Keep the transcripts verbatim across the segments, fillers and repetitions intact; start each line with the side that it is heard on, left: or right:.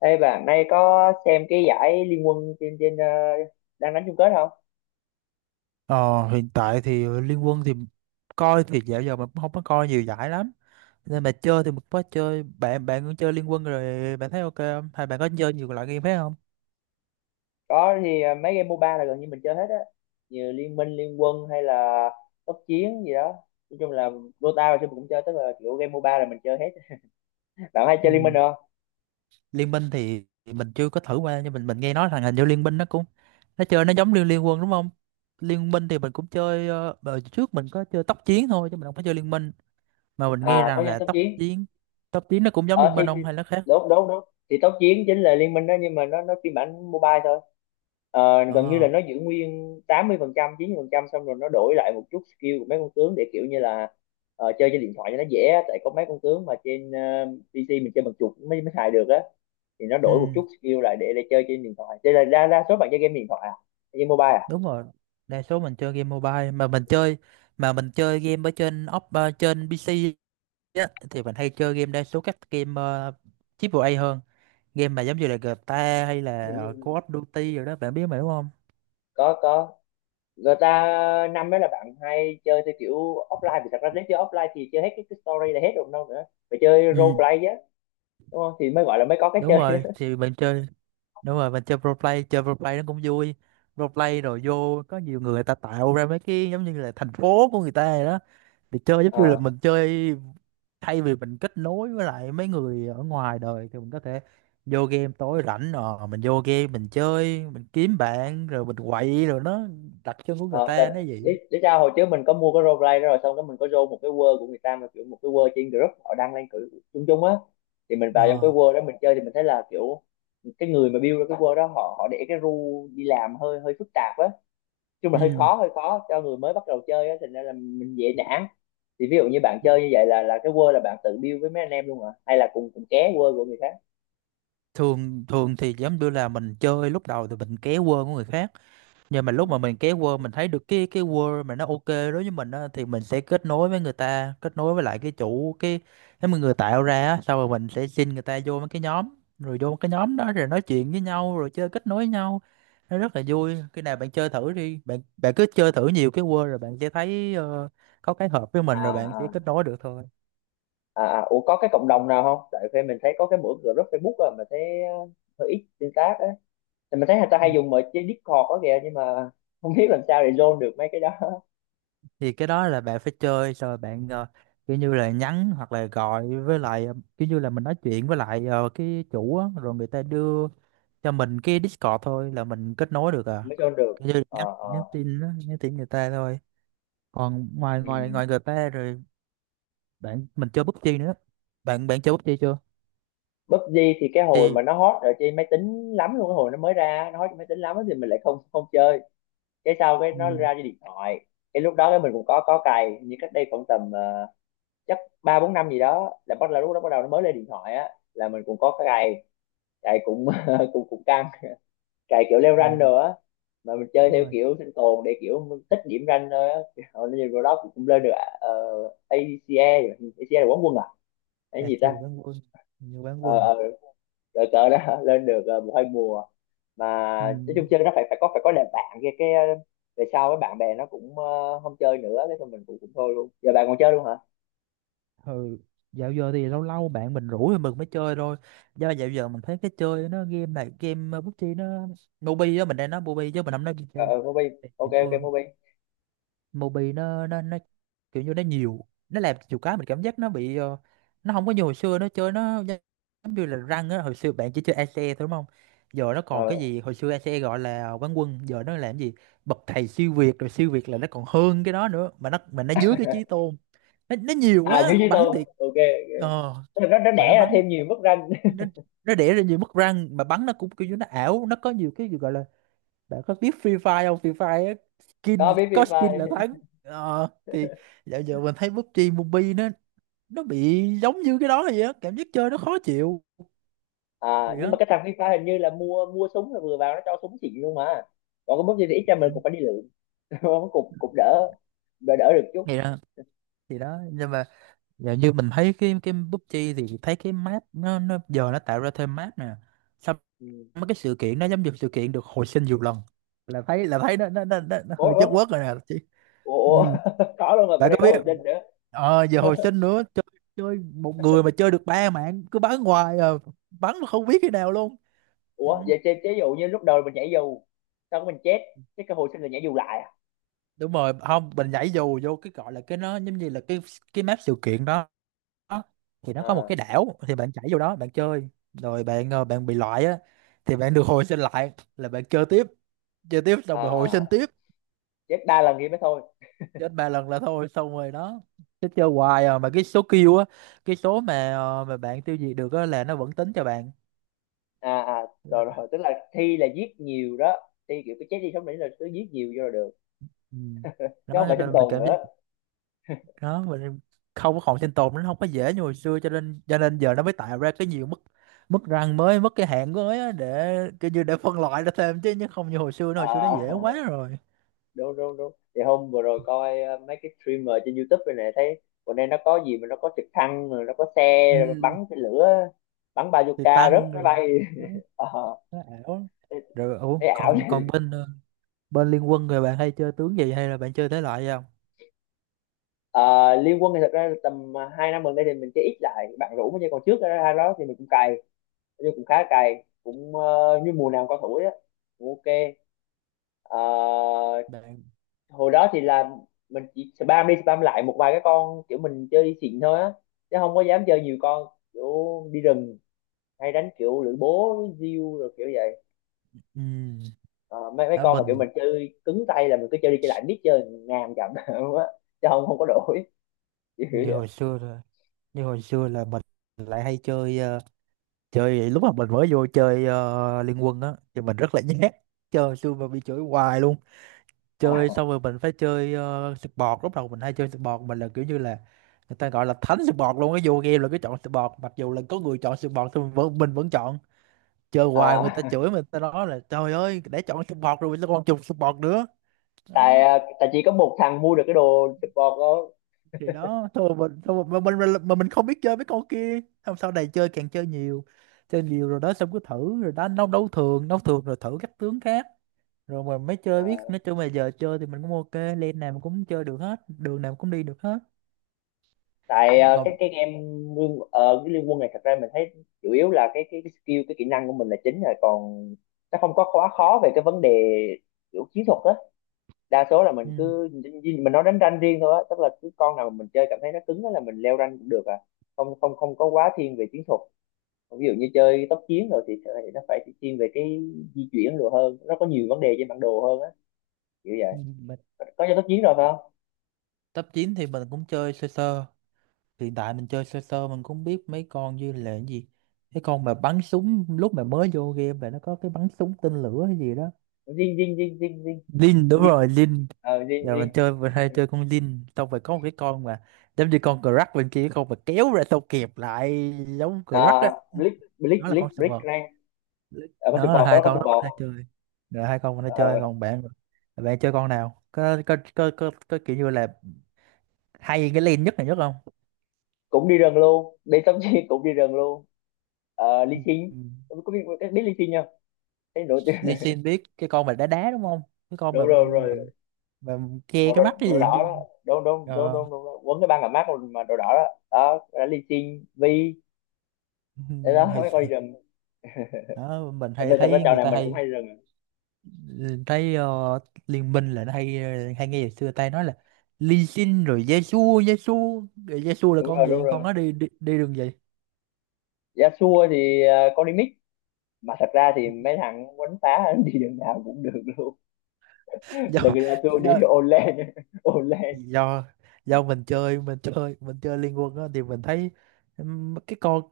left: Ê bạn nay có xem cái giải Liên quân trên trên ờ, đang đánh chung kết không?
right: Ờ, Hiện tại thì Liên Quân thì coi thì dạo giờ mình cũng không có coi nhiều giải lắm, nên mà chơi thì mình có chơi. Bạn bạn cũng chơi Liên Quân rồi, bạn thấy ok không hay bạn có chơi nhiều loại game khác không?
left: Có thì ờ, mấy game MOBA là gần như mình chơi hết á. Như Liên Minh, Liên quân hay là Tốc Chiến gì đó. Nói chung là Dota và xưa mình cũng chơi, tức là kiểu game MOBA là mình chơi hết. Bạn hay
right: Ừ.
left: chơi Liên Minh không?
right: Liên Minh thì thì mình chưa có thử qua, nhưng mình mình nghe nói là hình như Liên Minh nó cũng nó chơi nó giống Liên Liên Quân đúng không? Liên Minh thì mình cũng chơi, ờ, đợt trước mình có chơi tốc chiến thôi chứ mình không có chơi Liên Minh, mà mình nghe
left: À có
right: rằng
left: chơi
right: là
left: Tốc
right: tốc
left: Chiến.
right: chiến tốc chiến nó cũng giống Liên
left: ờ thì,
right: Minh
left: thì
right: không hay nó khác?
left: đúng đúng đúng, thì tốc chiến chính là liên minh đó, nhưng mà nó nó phiên bản mobile thôi. Ờ, gần như
right: ờ
left: là nó giữ nguyên tám mươi phần trăm 90 phần trăm, xong rồi nó đổi lại một chút skill của mấy con tướng để kiểu như là ờ, chơi trên điện thoại cho nó dễ á. Tại có mấy con tướng mà trên ờ, pê xê mình chơi bằng chuột mới mới xài được á, thì nó đổi một
right: ừ.
left: chút skill lại để để chơi trên điện thoại, thế là đa, đa số bạn chơi game điện thoại à, game mobile à?
right: Đúng rồi, đa số mình chơi game mobile, mà mình chơi mà mình chơi game ở trên op, ờ, trên pê xê á, thì mình hay chơi game, đa số các game uh, triple A hơn, game mà giống như là giê tê a hay
left: Ừ,
right: là,
left: ừ,
right: ờ,
left: ừ.
right: Call of Duty rồi đó, bạn biết mà đúng không?
left: có có, người ta năm đó là bạn hay chơi theo kiểu offline, vì thật ra nếu chơi offline thì chơi hết cái, cái story là hết rồi, đâu nữa, phải chơi
right: Ừ,
left: role play á, đúng không, thì mới gọi là mới có cái
right: đúng
left: chơi
right: rồi
left: á.
right: thì mình chơi. Đúng rồi, mình chơi pro play, chơi pro play nó cũng vui. Pro play rồi vô có nhiều người, người ta tạo ra mấy cái giống như là thành phố của người ta rồi đó, thì chơi giống
left: ờ
right: như là mình chơi, thay vì mình kết nối với lại mấy người ở ngoài đời thì mình có thể vô game tối rảnh rồi mình vô game mình chơi mình kiếm bạn rồi mình quậy rồi nó đặt chân của người
left: ờ Tại
right: ta nó vậy.
left: để, để sao hồi trước mình có mua cái role play đó, rồi xong đó mình có vô một cái world của người ta, mà kiểu một cái world trên group họ đăng lên cử chung chung á, thì mình vào trong cái
right: Ờ.
left: world đó mình chơi, thì mình thấy là kiểu cái người mà build ra cái world đó, họ họ để cái rule đi làm hơi hơi phức tạp á, chung là hơi
right: Ừ.
left: khó hơi khó cho người mới bắt đầu chơi á, thành ra là mình dễ nản. Thì ví dụ như bạn chơi như vậy là là cái word là bạn tự build với mấy anh em luôn hả, hay là cùng cùng ké word của người khác?
right: Thường thường thì giống như là mình chơi lúc đầu thì mình ké quơ của người khác, nhưng mà
left: Ừ.
right: lúc mà mình kéo Word mình thấy được cái cái Word mà nó ok đối với mình á, thì mình sẽ kết nối với người ta, kết nối với lại cái chủ cái cái mà người tạo ra á, sau rồi mình sẽ xin người ta vô mấy cái nhóm, rồi vô cái nhóm đó rồi nói chuyện với nhau rồi chơi kết nối với nhau. Nó rất là vui, khi nào bạn chơi thử đi, bạn bạn cứ chơi thử nhiều cái Word rồi bạn sẽ thấy, ờ, có cái hợp với
left: À,
right: mình rồi bạn sẽ kết
left: à,
right: nối được thôi.
left: à, à. Ủa có cái cộng đồng nào không, tại vì mình thấy có cái mỗi group Facebook rồi, mà thấy ờ, hơi ít tương tác á, thì mình thấy người ta
right: Ừ.
left: hay dùng mọi trên Discord đó kìa, nhưng mà không biết làm sao để join được mấy cái đó.
right: Thì cái đó là bạn phải chơi xong rồi bạn, ờ, kiểu như là nhắn hoặc là gọi với lại, ờ, kiểu như là mình nói chuyện với lại, ờ, cái chủ á, rồi người ta đưa cho mình cái Discord thôi là mình kết nối được à.
left: Mới join được.
right: Cái như nhắn
left: ờ
right: nhắn
left: ờ
right: tin đó, nhắn tin người ta thôi. Còn ngoài
left: ừ.
right: ngoài ngoài người ta rồi, bạn mình chơi pi u bi gi nữa, bạn bạn chơi pi u bi gi chưa?
left: pi u bi gi thì cái hồi
right: Thì
left: mà nó hot ở trên máy tính lắm luôn, cái hồi nó mới ra nó hot trên máy tính lắm á, thì mình lại không không chơi, cái sau cái nó
right: ừ,
left: ra cái điện thoại, cái lúc đó cái mình cũng có có cày, như cách đây khoảng tầm ờ, chắc ba bốn năm gì đó, là bắt là lúc đó bắt đầu nó mới lên điện thoại á, là mình cũng có cái cày, cày cũng cũng cũng căng, cày kiểu leo rank
right: ừ,
left: rồi á, mà mình chơi
right: đúng
left: theo
right: rồi.
left: kiểu sinh tồn để kiểu mình tích điểm rank thôi á. Hồi nó nhìn vào đó cũng cũng lên được. uh, a xê e. a xê e là quán quân à? Cái
right: Đạt
left: gì
right: thì
left: ta?
right: bán quân, nhiều bán
left: Ờ,
right: quân.
left: ờ, rồi tớ đã lên được ờ, một hai mùa, mà
right: Ừ.
left: nói chung chơi nó phải phải có phải có đàn bạn kia cái ờ, về sau cái bạn bè nó cũng ờ, không chơi nữa, cái thôi mình cũng cũng thôi luôn, giờ bạn còn chơi luôn hả?
right: Ừ. Dạo giờ thì lâu lâu bạn mình rủ thì mình mới chơi thôi, do dạo giờ mình thấy cái chơi nó game này game, uh, pi u bi gi nó mobi đó, mình đang nói mobi chứ mình không nói
left: ờ ờ Mobi, ok
right: pi u bi gi.
left: ok, Mobi.
right: Mobi nó nó nó kiểu như nó nhiều, nó làm nhiều cái mình cảm giác nó bị, ờ, nó không có như hồi xưa nó chơi nó giống như là răng á. Hồi xưa bạn chỉ chơi ACE thôi đúng không, giờ nó còn cái
left: ờ
right: gì? Hồi xưa ACE gọi là quán quân, giờ nó làm gì bậc thầy siêu việt rồi, siêu việt là nó còn hơn cái đó nữa mà, nó mà nó dưới cái chí tôn. Nó, nó nhiều
left: À, dưới
right: quá.
left: dưới
right: Bắn
left: tôi,
right: thì
left: ok.
right: ờ
left: Ok. nó nó
right: mà nó
left: đẻ ra
right: bắn,
left: thêm nhiều mức rank.
right: nó nó đẻ ra nhiều mất răng mà bắn nó cũng kiểu như nó ảo, nó có nhiều cái gì gọi là, bạn có biết Free Fire không? Free Fire á, skin,
left: Có biết
right: có
left: Free
right: skin
left: Fire.
right: là thắng. Ờ, thì dạo giờ mình thấy pi u bi gi Mobile nó nó bị giống như cái đó vậy á, cảm giác chơi nó khó chịu.
left: À
right: Thì
left: nhưng mà
right: đó.
left: cái thằng Free Fire hình như là mua mua súng là vừa vào nó cho súng xịn luôn mà, còn cái mức gì thì ít ra
right: Ừ.
left: mình cũng phải đi lượm, cũng cũng cũng đỡ, đỡ đỡ được chút.
right: Thì đó, thì đó, nhưng mà dạo như mình thấy cái cái pi u bi gi, thì thấy cái map nó nó giờ nó tạo ra thêm map nè. Xong
left: Ừ.
right: mấy cái sự kiện nó giống như sự kiện được hồi sinh nhiều lần. Là thấy là thấy nó nó nó, nó, nó
left: Ủa
right: hơi
left: ủa,
right: chất quất rồi nè chị.
left: ủa
right: Ừ.
left: ủa, có luôn rồi, bên
right: Bạn
left: đây
right: có
left: có
right: biết,
left: hồi sinh nữa?
right: ờ giờ hồi sinh nữa, chơi chơi một người mà chơi được ba mạng, cứ bắn hoài à, bắn mà không biết khi nào luôn. Ừ.
left: Ủa vậy chế chế dụ như lúc đầu mình nhảy dù, sau đó mình chết, cái cơ hội sinh là nhảy dù lại à?
right: Đúng rồi, không mình nhảy dù vô cái gọi là cái, nó giống như là cái cái map sự kiện đó, thì nó có một
left: Ờ,
right: cái đảo, thì bạn nhảy vô đó bạn chơi rồi bạn, ờ, bạn bị loại á, thì bạn được hồi sinh lại là bạn chơi tiếp, chơi tiếp xong rồi hồi sinh
left: à,
right: tiếp.
left: chết đa lần thì mới thôi.
right: Chết ba lần là thôi xong rồi đó, chứ chơi hoài à. Mà cái số kill á, cái số mà, ờ, mà bạn tiêu diệt được á là nó vẫn tính cho bạn.
left: À, à rồi rồi, tức là thi là giết nhiều đó, thi kiểu cái chết đi sống lại là cứ giết nhiều vô là được,
right: Ừ. Đó
left: chứ không
right: cho
left: phải sinh
right: nên mình
left: tồn
right: cảm giác
left: nữa.
right: đó, mình không có còn sinh tồn, nó không có dễ như hồi xưa, cho nên cho nên giờ nó mới tạo ra cái nhiều mức, mức răng mới, mức cái hạng mới á, để kiểu như để phân loại ra thêm chứ nhưng không như hồi xưa nữa, hồi xưa nó
left: À,
right: dễ quá rồi.
left: đúng đúng đúng, thì hôm vừa rồi coi ờ, mấy cái streamer trên YouTube này nè, thấy bữa nay nó có gì mà nó có trực thăng, rồi nó có xe
right: Ừ.
left: rồi bắn cái lửa, bắn
right: Thì
left: bazooka
right: tăng
left: rớt máy
right: rồi,
left: bay.
right: nó,
left: Ờ,
right: nó ảo
left: thấy
right: rồi. Ủa,
left: thấy ảo.
right: còn còn bên, ờ, bên liên quân rồi bạn hay chơi tướng gì hay là bạn chơi thể loại gì không
left: Ờ, Liên Quân thì thật ra tầm à, hai năm gần đây thì mình chơi ít lại, bạn rủ mới chơi, còn trước ra đó thì mình cũng cày, nhưng cũng khá cày, cũng ờ, như mùa nào con thủ á cũng ok. Ờ,
right: bạn?
left: hồi đó thì là mình chỉ spam đi spam lại một vài cái con, kiểu mình chơi xịn thôi á, chứ không có dám chơi nhiều con, kiểu đi rừng hay đánh kiểu lưỡi bố diêu rồi kiểu vậy.
right: Ừ,
left: Ờ, mấy mấy
right: Ở
left: con mà kiểu
right: mình
left: mình chơi cứng tay là mình cứ chơi đi chơi lại biết chơi ngàn chậm á, chứ không không có đổi kiểu
right: như
left: vậy.
right: hồi xưa rồi, như hồi xưa là mình lại hay chơi, ờ, chơi lúc mà mình mới vô chơi, ờ, Liên Quân á, thì mình rất là nhát, chơi xui mà bị chửi hoài luôn. Chơi
left: À,
right: xong rồi mình phải chơi uh, support. Lúc đầu mình hay chơi support, mình là kiểu như là người ta gọi là thánh support luôn, cái vô game là cứ chọn support, mặc dù là có người chọn support thì mình vẫn, mình vẫn chọn, chơi hoài mà người ta
left: à.
right: chửi mình, ta nói là trời ơi để chọn support rồi sao còn chọn support nữa.
left: tại
right: Đó.
left: à, tại chỉ có một thằng mua được cái đồ support đó.
right: Thì đó thôi, mình thôi mà mình, mình mà mình không biết chơi mấy con kia. Xong sau này chơi càng chơi nhiều, chơi nhiều rồi đó, xong cứ thử rồi đánh đấu đấu thường, đấu thường rồi thử các tướng khác rồi mà mới
left: Ờ,
right: chơi biết. Nói chung là giờ chơi thì mình cũng ok, lên nào mình cũng chơi được hết, đường nào mình cũng đi được hết.
left: tại à, cái
right: Còn
left: cái game liên ờ, cái liên quân này, thật ra mình thấy chủ yếu là cái cái, cái skill, cái kỹ năng của mình là chính rồi, còn nó không có quá khó về cái vấn đề kiểu chiến thuật á, đa số là
right: ừ,
left: mình cứ mình nói đánh rank riêng thôi á, tức là cứ con nào mà mình chơi cảm thấy nó cứng á là mình leo rank cũng được à, không không không có quá thiên về chiến thuật. Còn ví dụ như chơi tốc chiến rồi thì phải- nó phải thiên về cái di chuyển rồi, hơn nó có nhiều vấn đề trên bản đồ hơn á, kiểu vậy.
right: ừ, mình
left: Có chơi tốc chiến rồi phải không?
right: top chín thì mình cũng chơi sơ sơ. Hiện tại mình chơi sơ sơ, mình cũng biết mấy con, như là cái gì, cái con mà bắn súng lúc mà mới vô game là nó có cái bắn súng tên lửa hay gì đó.
left: Dinh dinh dinh dinh dinh
right: Lin, đúng
left: dinh,
right: rồi, Lin.
left: ờ dinh
right: Giờ mình
left: dinh.
right: chơi mình hay chơi con Lin, xong rồi có một cái con mà giống như con Crack bên kia, con mà kéo ra xong kẹp lại, giống Crack á,
left: À, blick
right: nó
left: blick
right: là con
left: blick
right: sờ.
left: blick rank. À, con sụp
right: Nó là
left: bò có đó,
right: hai
left: con
right: con
left: sụp
right: nó hay
left: bò.
right: chơi, rồi hai con nó chơi.
left: Ờ,
right: Còn bạn, bạn chơi con nào có có có có, có kiểu như là hay cái lane nhất này, nhất không?
left: cũng đi rừng luôn, đi tắm chi cũng đi rừng luôn. Ờ, ly xin.
right: Ừ.
left: Có biết biết ly xin không? Thấy đồ chứ.
right: Lee Sin, biết cái con mà đá đá đúng không, cái con
left: Đồ
right: mà
left: rồi,
right: mà,
left: rồi
right: mà che
left: màu đồ,
right: cái mắt cái
left: đồ
right: gì
left: đỏ
right: chứ.
left: đó, đồ đồ đồ
right: Ờ
left: đồ, đồ, quấn cái băng làm mát mà, đồ đỏ đó, đó là ly xin vi.
right: Ừ.
left: Để đó
right: Hay-
left: mấy con đi rừng
right: đó mình hay
left: về, thật ra
right: thấy
left: trò
right: người
left: này
right: ta
left: mình cũng
right: hay
left: hay đi rừng à.
right: thấy, ờ, liên minh là nó hay, ờ, hay nghe ngày xưa ta nói là Lee Sin rồi Yasuo Yasuo, rồi Yasuo là
left: Đúng rồi,
right: con
left: đúng
right: gì, con
left: rồi,
right: nó đi đi, đi đường gì?
left: giá xua thì ờ, con đi mix, mà thật ra thì mấy thằng quánh phá đi đường nào cũng được luôn. Giờ người
right: Do,
left: Zagreanu đi
right: do
left: Olen, Olen.
right: do do mình chơi mình chơi mình chơi Liên Quân á thì mình thấy, ừm, cái con,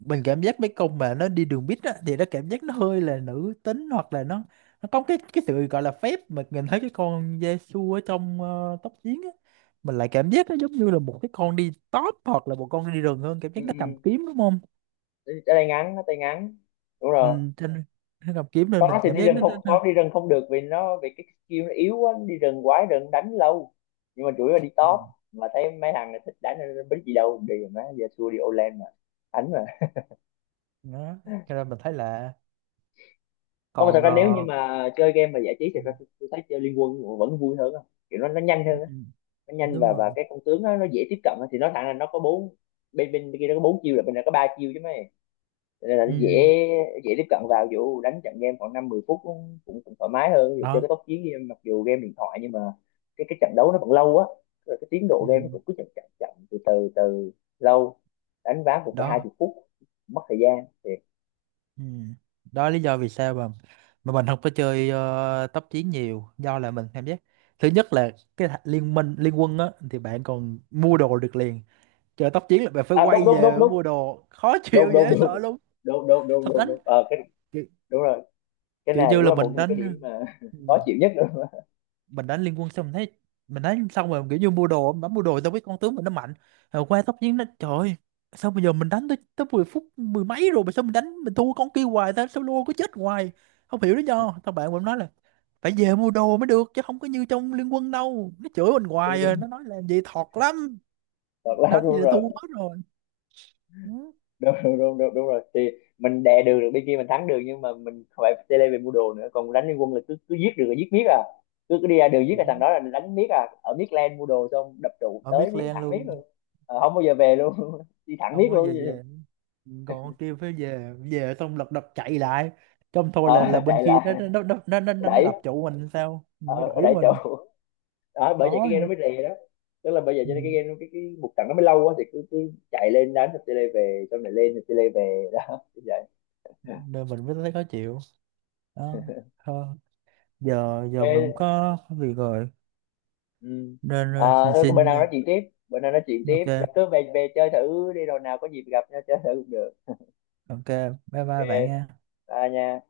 right: mình cảm giác mấy con mà nó đi đường bít á thì nó cảm giác nó hơi là nữ tính hoặc là nó nó có cái cái sự gọi là phép, mà nhìn thấy cái con Yasuo ở trong, ờ, tóc chiến á, mình lại cảm giác nó giống như là một cái con đi top hoặc là một con đi rừng hơn, cảm
left: Ừ,
right: giác nó cầm
left: ừ.
right: kiếm đúng không.
left: Tay ngắn, tay ngắn, đúng rồi.
right: Ừ, trên nó cầm kiếm nên
left: Con
right: mình
left: nó thì
right: cảm
left: đi
right: giác
left: rừng
right: nó, nó,
left: không,
right: nó.
left: con đi rừng không được, vì nó vì cái skill nó yếu quá, nó đi rừng quái rừng đánh lâu, nhưng mà chủ yếu là đi
right: Ừ,
left: top, mà thấy mấy thằng này thích đánh nên bính gì đâu đi mà, giờ xua đi Olen mà đánh mà.
right: đó cho nên mình thấy là
left: Không, mà thật
right: còn,
left: ra nếu như
right: ờ,
left: mà chơi game mà giải trí thì
right: ừ,
left: ra tôi, tôi thấy chơi Liên Quân vẫn vui hơn á, kiểu nó nó nhanh
right: ừ,
left: hơn á, nó nhanh,
right: đúng
left: và và
right: rồi.
left: cái con tướng nó, nó dễ tiếp cận á, thì nó thằng là nó có bốn, bên bên kia nó có bốn chiêu, là bên này có ba chiêu chứ mấy, nên là nó dễ
right: Ừ,
left: dễ tiếp cận, vào dù đánh trận game khoảng năm mười phút cũng cũng, thoải mái hơn, dù chơi cái
right: đó.
left: tốc chiến game, mặc dù game điện thoại, nhưng mà cái cái trận đấu nó vẫn lâu á, cái tiến độ
right: Ừ.
left: game nó cũng cứ chậm chậm chậm từ từ từ, lâu, đánh ván một phải hai
right: Đó.
left: chục phút mất thời gian thiệt.
right: Ừ. Đó là lý do vì sao mà mà mình không có chơi, ờ, tốc chiến nhiều, do là mình cảm giác thứ nhất là cái thà- liên minh liên quân á thì bạn còn mua đồ được liền, chơi tốc chiến là bạn phải
left: À đúng
right: quay
left: đúng đúng
right: về
left: đúng,
right: mua đồ khó
left: đúng
right: chịu
left: đúng
right: dễ
left: đúng
right: sợ luôn.
left: đúng, đúng đúng
right: Thật
left: đúng
right: đánh
left: đúng ờ cái,
right: kiểu,
left: đúng rồi, cái
right: kiểu
left: này
right: như
left: đúng
right: là
left: là một
right: mình
left: một cái
right: đánh.
left: điểm mà
right: Ừ.
left: khó chịu nhất. Đúng,
right: Mình đánh liên quân xong mình thấy, mình đánh xong rồi kiểu như mua đồ bấm mua đồ, tao biết con tướng mình nó mạnh, rồi qua tóc chiến nó trời ơi, sao bây giờ mình đánh tới tới mười phút mười mấy rồi mà sao mình đánh mình thua con kia hoài ta, sao luôn có chết hoài không hiểu lý do. Tao bạn mình nói là phải về mua đồ mới được, chứ không có như trong liên quân đâu, nó chửi mình
left: đúng,
right: hoài, rồi
left: đúng.
right: nó nói làm gì thọt lắm,
left: Thật là
right: đánh gì
left: đúng
right: là thua
left: rồi.
right: hết rồi. Ừ.
left: Đúng đúng đúng đúng, đúng rồi, thì mình đè đường được bên kia mình thắng được, nhưng mà mình phải chơi lên về mua đồ nữa, còn đánh liên quân là cứ cứ giết được là giết miết à, cứ cứ đi ra đường giết
right: Vậy
left: là
right: đó.
left: thằng đó là đánh miết à, ở miết len mua đồ, xong đập trụ
right: Mà
left: tới
right: biết
left: miết,
right: len
left: thẳng miết luôn.
right: luôn,
left: Ờ, không bao giờ về luôn. Đi thẳng miết
right: không có
left: luôn.
right: về. Về còn kia phải về về xong lật đật chạy lại, trong thôi là là
left: ờ,
right: bên
left: Chạy
right: kia nó
left: lại,
right: nó nó nó nó, nó, nó
left: đẩy
right: đập trụ mình, sao nó
left: ờ,
right: đẩy
left: đẩy trụ.
right: mình
left: Đó bởi vậy
right: khó
left: cái game nó
right: nữa.
left: mới rè đó, tức là bây giờ
right: Ừ,
left: cho nên cái game nó- cái cái một trận nó mới lâu quá, thì cứ cứ chạy lên đánh rồi chơi lên về, xong này lên rồi chơi lên về đó như vậy.
right: nên mình mới thấy khó chịu đó. Thôi giờ giờ mình
left: Ok.
right: có việc rồi,
left: Ừ.
right: nên
left: À,
right: ờ, xin
left: thôi có bữa
right: xin
left: nào
right: ờ,
left: nói chuyện tiếp, bữa nào nói chuyện tiếp.
right: ok.
left: Cứ về về chơi thử đi, rồi nào có dịp gặp nhau chơi thử cũng được.
right: Ok, bye
left: Ok.
right: bye bạn nha.
left: Bye nha.